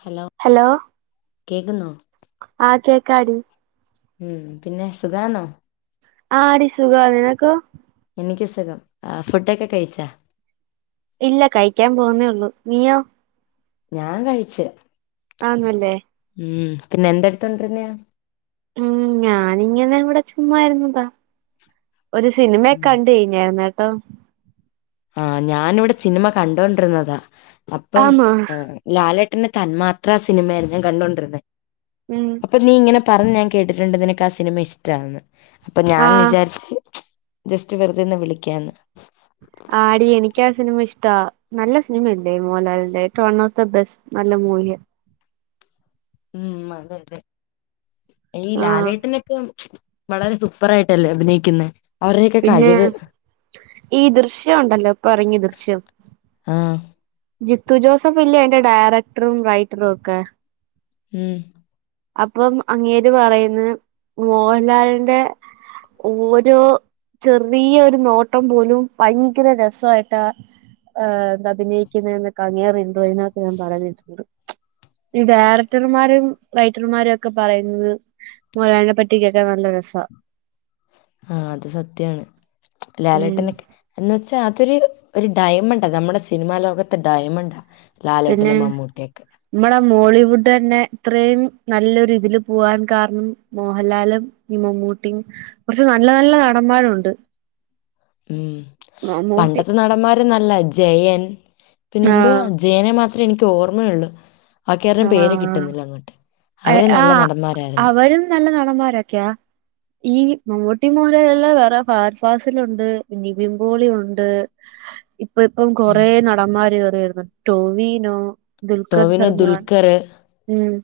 Hello കേക്കുന്നോ ആഹ് കേക്കാടി ഉം പിന്നെ സുഖാണോ ആഹ് എടി സുഖവാ നിനക്കോ എനിക്ക് സുഖം ആഹ് ഫുഡൊക്കെ കഴിച്ചാ ഇല്ല കഴിക്കാൻ പോവുന്നേള്ളൂ നീയോ ഞാൻ കഴിച്ച് ആന്നല്ലേ ഉം പിന്നെ എന്തെടുത്തോണ്ടിരുന്നെയ ഉം ഞാനിങ്ങനെ ഇവിടെ ചുമ്മായിരുന്നതാ ഒരു സിനിമയൊക്കെ ഉം. കണ്ട് കഴിഞ്ഞായിരുന്നേട്ടോ ആഹ് ഞാനിവിടെ സിനിമ കണ്ടോണ്ടിരുന്നതാ അപ്പം ആന്നോ ഈഹ് ലാലേട്ടന്റെ തന്മാത്രാ സിനിമയായിരുന്നു ഞാൻ കണ്ടുകൊണ്ടിരുന്നെ ഉം അപ്പൊ നീ ഇങ്ങനെ പറഞ്ഞ് ഞാൻ കേട്ടിട്ടുണ്ട് നിനക്ക് ആ സിനിമ ഇഷ്ടാന്ന് അപ്പൊ ഞാൻ ആ വിചാരിച്ച് ജസ്റ്റ്‌ വെറുതെ ഒന്ന് വിളിക്കാന്ന് ആടി എനിക്ക് ആ സിനിമ ഇഷ്ടാ നല്ല സിനിമയല്ലേ മോഹൻലാലിന്റെ it one of the best നല്ല മൂവിയ ഉം അതെ അതെ ഏയ് ആ ലാലേട്ടനൊക്കെ വളരെ സൂപ്പർ ആയിട്ടല്ലേ അഭിനയിക്കുന്നെ അവരുടെയൊക്കെ പിന്നെ കഴിവ് ഈ ദൃശ്യം ഒണ്ടല്ലോ ഇപ്പൊ ഇറങ്ങിയ ദൃശ്യം ആഹ് ജിത്തു ജോസഫ് ഇല്ലേ അതിന്റെ ഡയറക്ടറും റൈറ്ററും ഒക്കെ ഉം അപ്പം അങ്ങേര് പറയുന്നത് മോഹൻലാലിന്റെ ഓരോ ചെറിയ ഒരു നോട്ടം പോലും ഭയങ്കര രസവായിട്ടാ ഏഹ് അഭിനയിക്കുന്നെ എന്നൊക്കെ അങ്ങേര് ഇൻറോയിനകത്ത് ഞാൻ പറയുന്ന കേട്ടിട്ടുണ്ട് ഈ ഡേറക്ടർമാരും റൈറ്റർമാരും ഒക്കെ പറയുന്നത് മോഹൻലാലിനെ പറ്റി കേൾക്കാൻ നല്ല രസാ ആഹ് അത് സത്യാണ് ഉം ലാലേട്ടനൊക്കെ എന്ന് വെച്ചാ അതൊരു ഒരു ഡയമണ്ടാ നമ്മുടെ സിനിമാ ലോകത്തെ ഡയമണ്ടാ ലാലേട്ടനും മമ്മൂട്ടിയൊക്കെ മ്മടെ മോളിവുഡ് തന്നെ ഇത്രയും നല്ലൊരു ഇതില് പോവാൻ കാരണം മോഹൻലാലും ഈ മമ്മൂട്ടിയും കുറച്ച് നല്ല നല്ല നടന്മാരുണ്ട് ഉം മമ്മൂട്ടി പണ്ടത്തെ നടന്മാരും നല്ലതാ ജയൻ പിന്നെന്തുവാ ആഹ് ജയനെ മാത്രമേ എനിക്ക് ഓർമ്മയൊള്ളൂ ബാക്കിയാരുടെം പേര് ആഹ് കിട്ടുന്നില്ല അങ്ങോട്ട് അവരും നല്ല ആഹ് നടന്മാരാരുന്നു [unintelligible] നല്ല നടന്മാരൊക്കെയാ ഈ മമ്മൂട്ടിം മോഹൻലാലും അല്ലാതെ വേറെ ഫഹദ് ഫാസിലൊണ്ട് നിവിൻ പോളി ഒണ്ട് ഇപ്പ ഇപ്പം ഉം കൊറേ നടന്മാര് കേറി വരുന്നൊണ്ട് ടോവിനോ ദുൽഖർ സൽമാൻ ഖറ് ഉം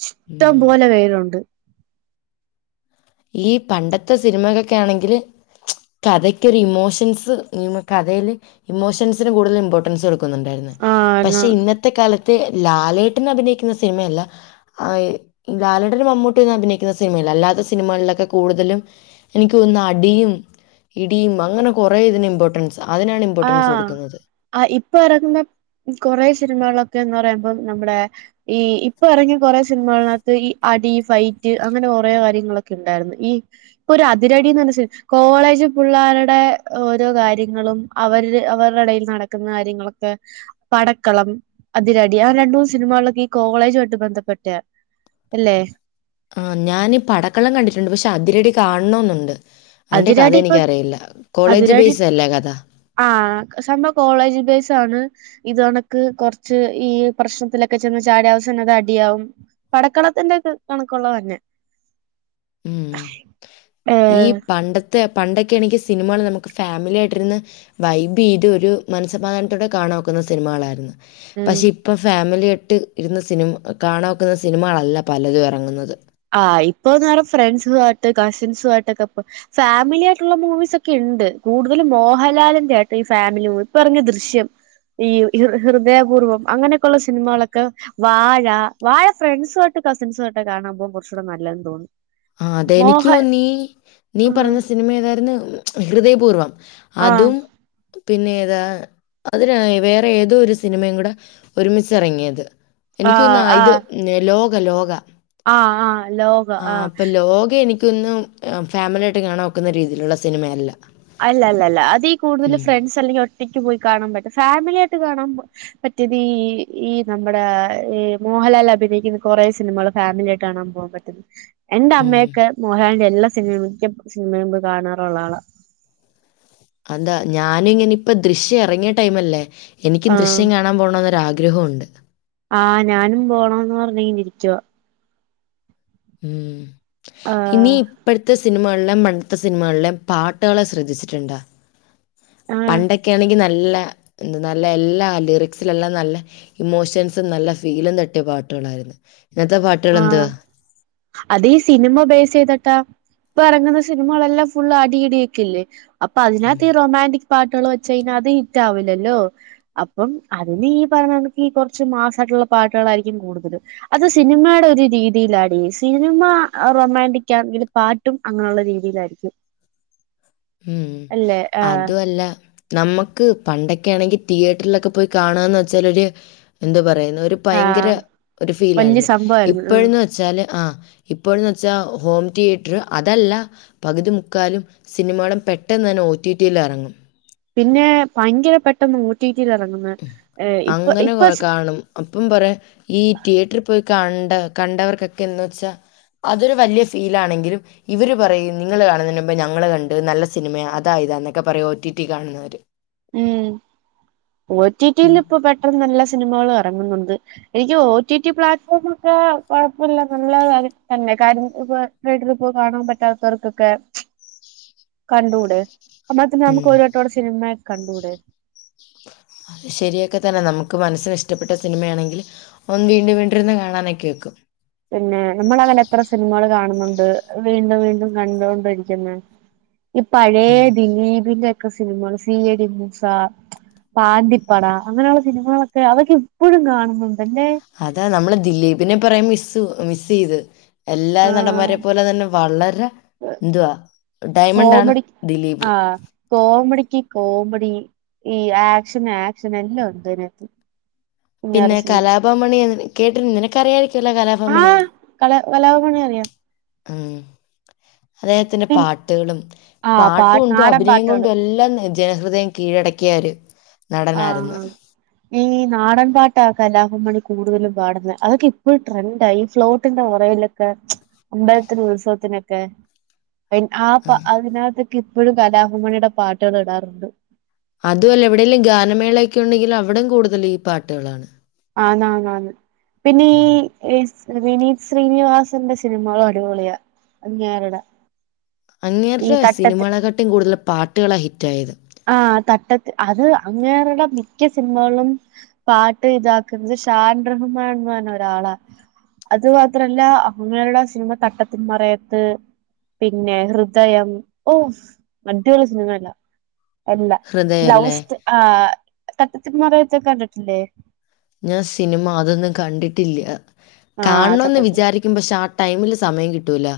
ഇഷ്ടം പോലെ പേരൊണ്ട് ഈ പണ്ടത്തെ സിനിമകൊക്കെ ആണെങ്കില് കഥയ്ക്കൊര് ഇമോഷൻസ് ഈമ് കഥയില് ഇമോഷൻസിന് കൂടുതല് ഇമ്പോട്ടൻസ് കൊടു ക്കുന്നുണ്ടാര്ന്ന് ആഹ് ന്നാ പക്ഷെ ഇന്നത്തെ കാലത്ത് ലാലേട്ടൻ അഭിനയിക്കുന്ന സിനിമയല്ല ആഹ് എ ലാലേട്ടനും മമ്മൂട്ടിയും ഒന്നും അഭിനയിക്കുന്ന സിനിമയില്ല അല്ലാത സിനിമകളിലൊക്കെ കൂടുതലും എനിക്ക് തോന്നുന്നു അടിയും ഇടിയും അങ്ങനെ കൊറേ ഇതിന് ഇമ്പോട്ടൻസ് അതിനാണ് ഇമ്പോട്ടൻസ് കൊടുക്കുന്നത് ആ ഇപ്പം എറങ്ങുന്ന കൊറേ സിനിമകളൊക്കെന്ന് പറയുമ്പോ നമ്മ്ടെ ഈ ഇപ്പൊ എറങ്ങിയ കൊറേ സിനിമകൾനകത്ത് ഈ അടി ഫൈറ്റ് അങ്ങനെ കൊറേ കാര്യങ്ങളൊക്കെ ഇണ്ടായിരുന്നു ഈ ഇപ്പൊ ഒരു അതിരടീന്ന് പറഞ്ഞ സിന് കോളേജ് പിള്ളേരുടെ ഓരോ കാര്യങ്ങളും അവരില് അവരുടെ എടയിൽ നടക്കുന്ന കാര്യങ്ങളൊക്കെ പടക്കളം അതിരടി ആ രണ്ടൂന്ന് സിനിമകളിലൊക്കെ ഈ കോളേജുമായിട്ട് ബന്ധപ്പെട്ടയാ അല്ലേ ആഹ് ഞാനീ പടക്കളം കണ്ടിട്ടുണ്ട് പക്ഷെ അതിരടി കാണണോന്നൊണ്ട് അതിന്റെ കഥ അതിരടി ഇപ്പൊ എനിക്കറിയില്ല കോളേജ് അതിരടി ബേയ്സ് അല്ലേ കഥ ആഹ് സംഭവം കോളേജ് ബേസ് ആണ് ഇത് പോണക്ക് കൊറച്ച് ഈ പ്രശ്നത്തിലൊക്കെ ചെന്ന് ചാടി അവസാനം അത് അടി ആവും പടക്കളത്തിന്റെ ക് കണക്കൊള്ളത് തന്നെ ഉം ഈ ഏഹ് പണ്ടത്തെ ത്തെ പണ്ടൊക്കെ ആണെങ്കി സിനിമകള് നമ്മ്ക്ക് ഫാമിലിയായിട്ടിരിന്ന് വൈബെയ്ത് ഒരു മനസ്സമാധാനത്തോടെ കാണാ ഒക്കുന്ന സിനിമകളാര്ന്ന് ഉം പക്ഷെ ഇപ്പം ഫാമിലിയാട്ട് ഇരുന്ന് സിനിമ കാണാ ഒക്കുന്ന സിനിമകളല്ല പലതും എറങ്ങുന്നത് ആഹ് ഇപ്പൊന്ന്പറ ഫ്രണ്ട്സു ആയിട്ട് കസിൻസു ആയിട്ടൊക്കെ പൊ ഫാമിലി ആയിട്ടുള്ള മൂവീസ് ഒക്കെ ഇണ്ട് കൂടുതലും മോഹൻലാലിൻ്റെ ആ കേട്ടോ ഈ ഫാമിലി മൂവി ഇപ്പ എറങ്ങിയ ദൃശ്യം ഈ ഹൃ ഹൃദയപൂർവം അങ്ങനെ ക്ക ഒള്ള സിനിമകളൊക്ക വാഴ വാഴ ഫ്രണ്ട്സു ആയ്ട്ട് കസിൻസുമായിട്ട് കാണാൻ പോവാൻ കൊറ് ച്ചൂടെ നല്ലതെന്ന് തോന്നുന്നു ആഹ് അതെനിക്കു മോഹൻ തോന്നി നീ ഉം പറഞ്ഞ സിനിമ ഏതായിരുന്നു ഹൃദയപൂർവം ആഹ് അതും പിന്നെ ഏതാ അതിനാ വേറെ ഏതോ ഒരു സിനിമയും കൂടെ ഒരുമിച്ചെറങ്ങിയത് എനിക്ക് തോന്ന്ന്ന് ആഹ് ഇത് മ് നേ ലോക ലോക ആഹ് ആഹ് ലോക ആ ആഹ് അപ്പൊ ലോക എനിക്കോന്നുന്നു ആഹ് ഫാമിലിയായിട്ട് കാണാൻ ഒക്കുന്ന രീതീലൊള്ള സിനിമയല്ല അല്ല അല്ല അല്ല അതീ കൂടുതല് ഉം. ഫ്രണ്ട്സ് അല്ലെങ്കി ഒറ്റയ്ക്ക് പോയി കാണാൻ പറ്റും ഫാമിലിയായ്ട്ട് കാണാൻ പ മറ്റെത് ഈ ഈ നമ്മടെ ഈ മോഹൻലാൽ അഭിനയിക്കുന്ന കൊറേ സിനിമകള് ഫാമിലി ആയിട്ട് കാണാൻ പോകാൻ പറ്റും എന്റെ ഉം. അമ്മയൊക്കെ മോഹലാലിന്റെ എല്ലാ സിനിമ മിക്ക സിനിമേം പോയ് കാണാറൊള്ള ആളാ അതാ ഞാനും ഇങ്ങനെ ഇപ്പ ദൃശ്യം എറങ്ങിയ ടൈമല്ലേ എനിക്കും ആഹ് ദൃശ്യം കാണാൻ പോണോന്നൊര് ആഗ്രഹ ഒണ്ട് ആഹ് ഞാനും പോണോന്ന് പറഞ്ഞ്ങ്ങന ഇരിക്കുവാ ഉം ഇനി ആഹ് ഇപ്പഴത്തെ സ് നിമകളിലേം പണ്ടത്തെ സിനിമകളിലേം പാട്ടുകളെ ശ്രദ്ധിച്ചിട്ടുണ്ടാ ആഹ് പണ്ടക്കെ ആണെങ്കി നല്ല എന്ത് നല്ല എല്ലാ ലിറിക്സിലെല്ലാം നല്ല ഇമോഷൻസും നല്ല ഫീലും തട്ടിയ പാട്ടുകളാര്ന്ന് ഇന്നത്തെ പാട്ടുകള് ആഹ് എന്തുവാ അത് ഈ സിനിമ ബേസ് ചെയ്ത്ട്ടാ ഇപ്പ എറങ്ങുന്ന സിനിമകളെല്ലാം ഫുള്ള് അടി ഇടിയെക്കല്ലേ അപ്പ ഉം. അതിനകത്ത് ഈ റൊമാന്റിക് പാട്ടുകള് വെച്ച് കഴിഞ്ഞാ അത് ഹിറ്റ് ആവില്ലല്ലോ അപ്പം അതിന് ഈ പറഞ്ഞ കണക്ക് ഈ കൊറച്ച് മാസായിട്ടുള്ള പാട്ടുകളായിരിക്കും കൂടുതലും അത് സിനിമ ടെ ഒര് രീതിയിലാടീ സിനിമ റൊമാൻറിക്കാണെങ്കില് പാട്ടും അങ്ങനെ ഒള്ള രീതിയിലായിരിക്കും ഉം അല്ലേ ആഹ് അതു അല്ല നമ്മക്ക് പണ്ടെക്കെ ആണെങ്കി തിയേറ്ററിലൊക്കെ പോയി കാണാന്ന് വെച്ചാല് ഒര് എന്തോ പറയുന്ന ഒര് ഭയങ്കര ആഹ് ഒരു ഫീല വല്യ ആരുന്നു സംഭവായിരുന്നു ആഹ് ഇപ്പോഴന്ന് വ വച്ചാല് ആ ഇപ്പോഴെന്നുച്ചാ ഹോം തിയറ്റർ അതല്ല പകുതി മുക്കാലും സിനിമകളം പെട്ടെന്ന് തന്നെ ഒ ടി ടി യിൽ എറങ്ങും പിന്നെ ഭയങ്കര പെട്ടെന്ന് ഒടിടി ലെറങ്ങുന്നെ ഉം. ഏഹ് ഇപ്പൊ അങ്ങനെ ഇപ്പൊ കൊ കാണും. അപ്പം പറെ ഈ തിയേറ്ററി പോയി കണ്ട കണ്ടവർക്കൊക്കെ എന്ന് വച്ചാ അതൊരു വലിയ ഫീലാണെങ്കിലും ഇവര് പറയും നിങ്ങള് കാണുന്നേനുമ്പേ ഞങ്ങള് കണ്ട് നല്ല സിനിമയാ അതായിതാന്നൊക്കെ പറയും ഒ ടി ടി കാണുന്നവര് ഉം ഒ ഉം. ടിടിയിലിപ്പം പെട്ടെന്ന് എല്ലാ സിനിമകളും എറങ്ങുന്നുണ്ട് എനിക്ക് ഒ ടി ടി പ്ലാറ്റ്ഫോമ ഒക്കെ കൊഴപ്പില്ല നല്ല കാര്യം തന്നെ കാര്യം ഇപ്പ വീട്ടിൽ പോയി കാണാൻ പറ്റാത്തവർക്കൊക്കെ [inaudible] കണ്ടൂടെ അന്നാ പിന്നെ നമുക്ക് ഉം ഒരുവട്ടോടെ സിനിമ കണ്ടൂടെ അത് ശരിയൊക്കെ തന്നെ നമുക്ക് മനസ്സിന് ഇഷ്ടപ്പെട്ട സിനിമയാണെങ്കി ഒന്ന് വീണ്ടും വീണ്ടിരുന്ന് കാണാനൊക്കെ ഒക്കും പിന്നെ നമ്മളങ്ങനെ എത്ര സിനിമകള് കാണുന്നൊണ്ട് വീണ്ടും വീണ്ടും കണ്ടൊണ്ടിരിക്കുന്ന [inaudible] ഈ പഴയ ഉം ദിലീപിന്റെക്കെ സിനിമകള് C I D Moosa Pandippada അങ്ങനെയുള്ള സിനിമകളൊക്കെ അതൊക്കെ ഇപ്പഴും കാണുന്നുണ്ട്ല്ലെ അതാ നമ്മള് ദിലീപിനെ കൊറേ മിസ് മിസ് ചെയ്ത് എല്ലാ ആ നടന്മാരെ പോലെ തന്നെ വളരെ എന്തുവാ ഡയമണ്ട് ആണ് കോമഡി ദിലീപ് ആഹ് കോമഡിക്ക് കോമഡി ഈ ആക്ഷന് ആക്ഷൻ എല്ലാം ഉണ്ട് അയിനാത്ത് പിന്നെ കലാഭമണി കേട്ടി നിനക്കറിയായിരിക്കുവല്ലോ കലാഭമണി ആഹ് കല കലാഭവൻമണി അറിയാം ഉം അദ്ദേഹത്തിന്റെ പിൻ പാട്ട്കളും ആഹ് പാ പാട്ട്ണ്ടും നാടൻ അഭിനയം പാട്ടുകള് കൊണ്ടും എല്ലാം ജനഹൃദയം കീഴടക്കിയാരു ആഹ് ഈ നാടൻ പാട്ട കലാഭവൻ മണി കൂടുതലും പാടുന്നെ അതൊക്കെ ഇപ്പോഴും ട്രെൻഡായി ഈ ഫ്ലോട്ടിന്റെ ഒറൽ [unintelligible] അമ്പത്തിലെ ഉണ്ടവസത്തിനൊക്കെ ആ ഉം. അതിനകത്ത് ഇപ്പോഴും കലാഭവമണിയുടെ പാട്ടുകൾ ഇടാറുണ്ട് അതോല്ല എവിടെങ്കലും ഗാനമേളക്കെ ഉണ്ടെങ്കിൽ അവിടം കൂടുതൽ ഈ പാട്ടുകളാണ് ആണ് ആണ് ആണ്പിന്നെ ഉം വിനീത് ശ്രീനിവാസന്റെ സിനിമകള് അടിപൊളിയ നാരുട അങ്ങേരുടെ സിനിമകളെക്കാട്ടും കൂടുതലും പാട്ടുകളാണ് ഹിറ്റായത് ആ തട്ട അത് അങ്ങേരുടെ മിക്ക സിനിമകളും പാട്ട് ഇതാക്കുന്നത് ഷാൻ റഹ്മാൻ പറഞ്ഞ ഒരാളാ അത് മാത്രല്ല അങ്ങേരുടെ സിനിമ തട്ടത്തിന്മറയത്ത് പിന്നെ ഹൃദയം ഓ മറ്റൊരു സിനിമ അല്ല എല്ല ഹൃദയല്ലേ? ലൗസ് ആ് തട്ടത്തി മറയത്തെക്കെ കണ്ടിട്ടില്ലേ ഞാൻ സിനിമ അതൊന്നും കണ്ടിട്ടില്ല ആ കാണണന്ന് തട്ടത്ത് വിചാരിക്ക പക്ഷെ ആ ടൈമില് സമയം കിട്ടൂല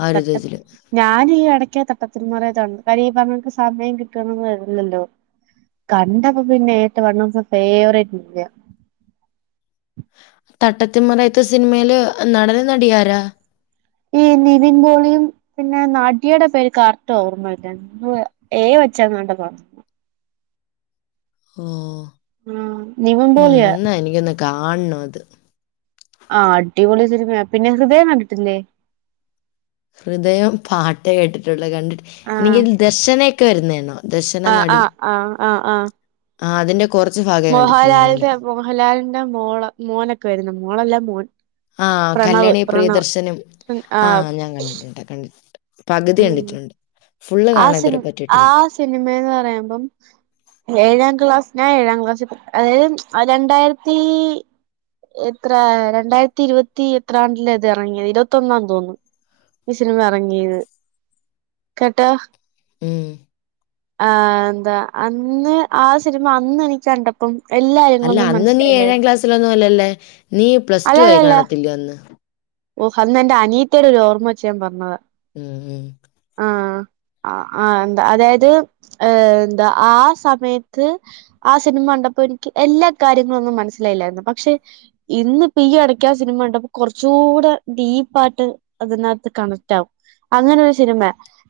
ആ ഒരു തട്ട ഇതില്. ഞാനൻ ഈ എടയ്ക്ക തട്ടത്തിന് മറയ ത്ത് കാര്യ ഈ പറഞ്ഞക്ക് സമയം കിട്ടണന്ന്ല്ലല്ലോ കണ്ടപ്പോ പിന്നെ [unintelligible] ഫേവറേറ്റ് ഇല്ല്യാ തട്ടത്തിമറയത്ത് സിനിമയില് നടനും നടിയാരാ ഈ നിവിൻ പോളിയും പിന്നെ നാട്ടി യയുടെ പേര് കറട്ട് ഓർമ്മല്ലാണ്ട് ഏ വച്ചാങ്ങാണ്ടാതോണ് ഓ ആഹ് നിവിൻ ഉം പോളിയാ ഇന്നാ എനിക്കൊന്ന് കാണണത് ആഹ്അടിപൊളി സിനിമേ പിന്നെ ഹൃദയം കണ്ടിട്ടില്ലേ ഹൃദയം പാട്ടേകേട്ടിട്ടുള്ളു കണ്ടി ആഹ് [unintelligible] ദശനൊക്കെ വരുന്നതണോ ദശന ആഹ് നടി ആഹ് ആഹ് ആഹ് ആഹ് ആഹ് അതിന്റെ കുറച്ച് ഭാഗമേ കണ്ടിട്ടുള്ളൂ ഞാന്. മോഹൻലാലിന്റെ മോഹൻലാലിന്റെ മോള് മോനൊക്കെ വരുന്നു മോളല്ല മോൻ ആ പ്രണവ് കല്യാണി പ്രണവ് പ്രിയദർശനും ആഹ് ഞാൻ കണ്ടിട്ടുണ്ട് കണ്ടിട്ടുണ്ട് പകുതി ഉം കണ്ടിട്ടുണ്ട് ഫുള്ള് കാണാന് ഇതുവരെ പറ്റിയിട്ടില്ല സിനിമെന്ന് പറയുമ്പോ ഏഴാം ക്ലാസ് ഞാൻ ഏഴാം ക്ലാസ് അതായത് രണ്ടായിരത്തി എത്ര രണ്ടായിരത്തി ഇരുപത്തി എത്രാണ്ടില അത് ഇറങ്ങിയത് ഇരുപത്തൊന്നാ തോന്നുന്നു ഈ സിനിമ അറങ്ങീത് ട്ടാ ഉം ആഹ് ന്താ അന്ന് ആ സിനിമ അന്ന് എനിക്ക് കണ്ടം ഇപ്പം അല്ല എല്ലായെങ്ങങ്ങും അന്ന് നീ മനസ്സിലായില്ല [unintelligible] അല്ലല്ലേ നീ പ്ലസ് ടു ആയി കാണത്തില്ലേ അന്ന് ഓ അന്ന് എന്റെ അനീത്തിയുടെ ഒരു ഓർമ്മ വച്ചു പറഞ്ഞത ഉം ഉം ആഹ് ആഹ് ആഹ് എന്താ അതായത് ആഹ് സമയത്ത് ആഹ് സിനിമ കണ്ടപ്പോ എനിക്ക് എല്ലാ കാര്യങ്ങളും ഒന്നും മനസ്സിലായില്ലാ പക്ഷെ ഇന്ന് ഇപ്പ ഈ എടക്കാ സിനിമ കണ്ടപ്പൊ കൊറച്ച് ദൂട ഡീപ്പാട്ട് അതിനകത്ത് കണക്ട് ആകും അങ്ങനെ ഒരു സിനിമ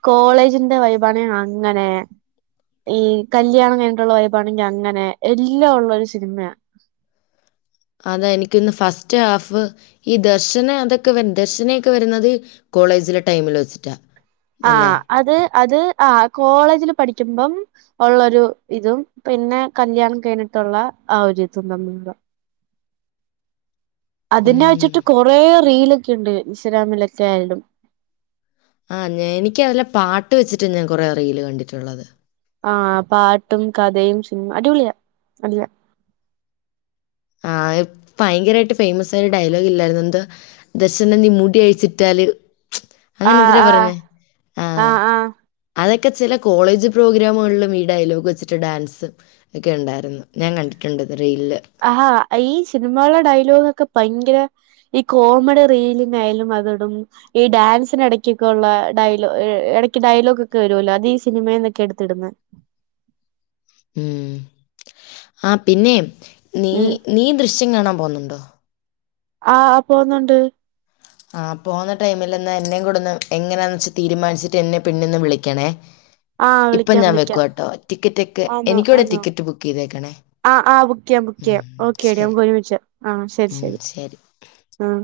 കോളേജിന്റെ വൈബാണെൽ അങ്ങനെ ഈ കല്യാണം കഴിഞ്ഞട്ടുള്ള വൈബാണെങ്കിൽ അങ്ങനെ എല്ലാം ഉള്ള ഒരു സിനിമ അതാ എനിക്കിന്ന് ഫസ്റ്റ് ഹാഫ് ഈ ദർശനം അതൊക്കെ വ ദർശനൊക്കെ വരുന്നത് കോളേജിലെ ടൈമില് വെച്ചിട്ടാ അല്ലേ? ആഹ് അത് അത് ആഹ് കോളേജില് പഠിക്കുമ്പം ഉള്ളൊരു ഇതും പിന്നെ കല്യാണം കഴിഞ്ഞിട്ടുള്ള ആഹ് ഒരു ഇതും തമ്മിലുള്ള അതിനെ ഉം. വെച്ചിട്ട് കുറെ റീലൊക്കെ ഉണ്ട് ഇൻശരാമിലൊക്ക ആലും ആഹ് എനിക്ക് അതിലെ പാട്ട് വെച്ചിട്ട് ഞാൻ കുറെ റീൽ കണ്ടിട്ടുള്ളത് ആഹ് പാട്ടും കഥയും സിനിമ അടിപൊളിയ അടിയ ആഹ് ഭയങ്കരായിട്ട് ഫേമസ് ഡയലോഗ് ഇല്ലായിരുന്നോ എന്ത് ദർശന നീ മുടി അഴിച്ചിട്ടാല് ആ അങ്ങനെ എന്തിനാ ആ പറയുന്നെ ആ ആഹ് ആ അതൊക്കെ ചില കോളേജ് പ്രോഗ്രാമുകളിലും ഈ ഡയലോഗ് വെച്ചിട്ട് ഡാൻസ് ഒക്കെ ഉണ്ടായിരുന്നു ഞാൻ കണ്ടിട്ടുണ്ട് ഇത്‌ റീലില് ആഹാ ഈ സിനിമകള ഡയലോഗ് ഒക്കെ ഭയങ്കര ഈ കോമഡി റീലിങ്ങ യാലും അത്ടും ഈ ഡാൻസിന് ഇടയ്ക്കൊക്കെ ഉള്ള ഡയലോഗ് ഇടയ്ക്ക് ഡയലോഗ് ഒക്കെ വരുമല്ലോ അത് ഈ സിനിമയിന്നാ എടുത്തിടുന്നെ ഉം ആഹ് പിന്നെ നീ ഉം നീ ദൃശ്യം കാണാൻ പോന്നുണ്ടോ ആഹ് പോന്നുണ്ട് ആഹ് പോകുന്ന ടൈമിൽ എന്നെയും കൂടെ ഒന്ന് എങ്ങനാന്ന് വെച്ച തീരുമാനിച്ചിട്ട് എന്നെ പിന്നിൽന്ന് ഒന്ന് വിളിക്കണേ ആ ഇപ്പൊ വിളിക്കാം ഞാൻ വിളിക്കാം വെക്കട്ടോ ടിക്കറ്റ് ഒക്കെ എനിക്കൂടെ ടിക്കറ്റ് ബുക്ക് ചെയ്തേക്കണേ ആഹ് ആഹ് ബുക്ക് ചെയ്യാം ബുക്ക് ഉം, ചെയ്യാം ഓക്കെ ടി ശരി നമക്ക് ഒരുമിച്ച് ആഹ്ശരി ശരി ആഹ്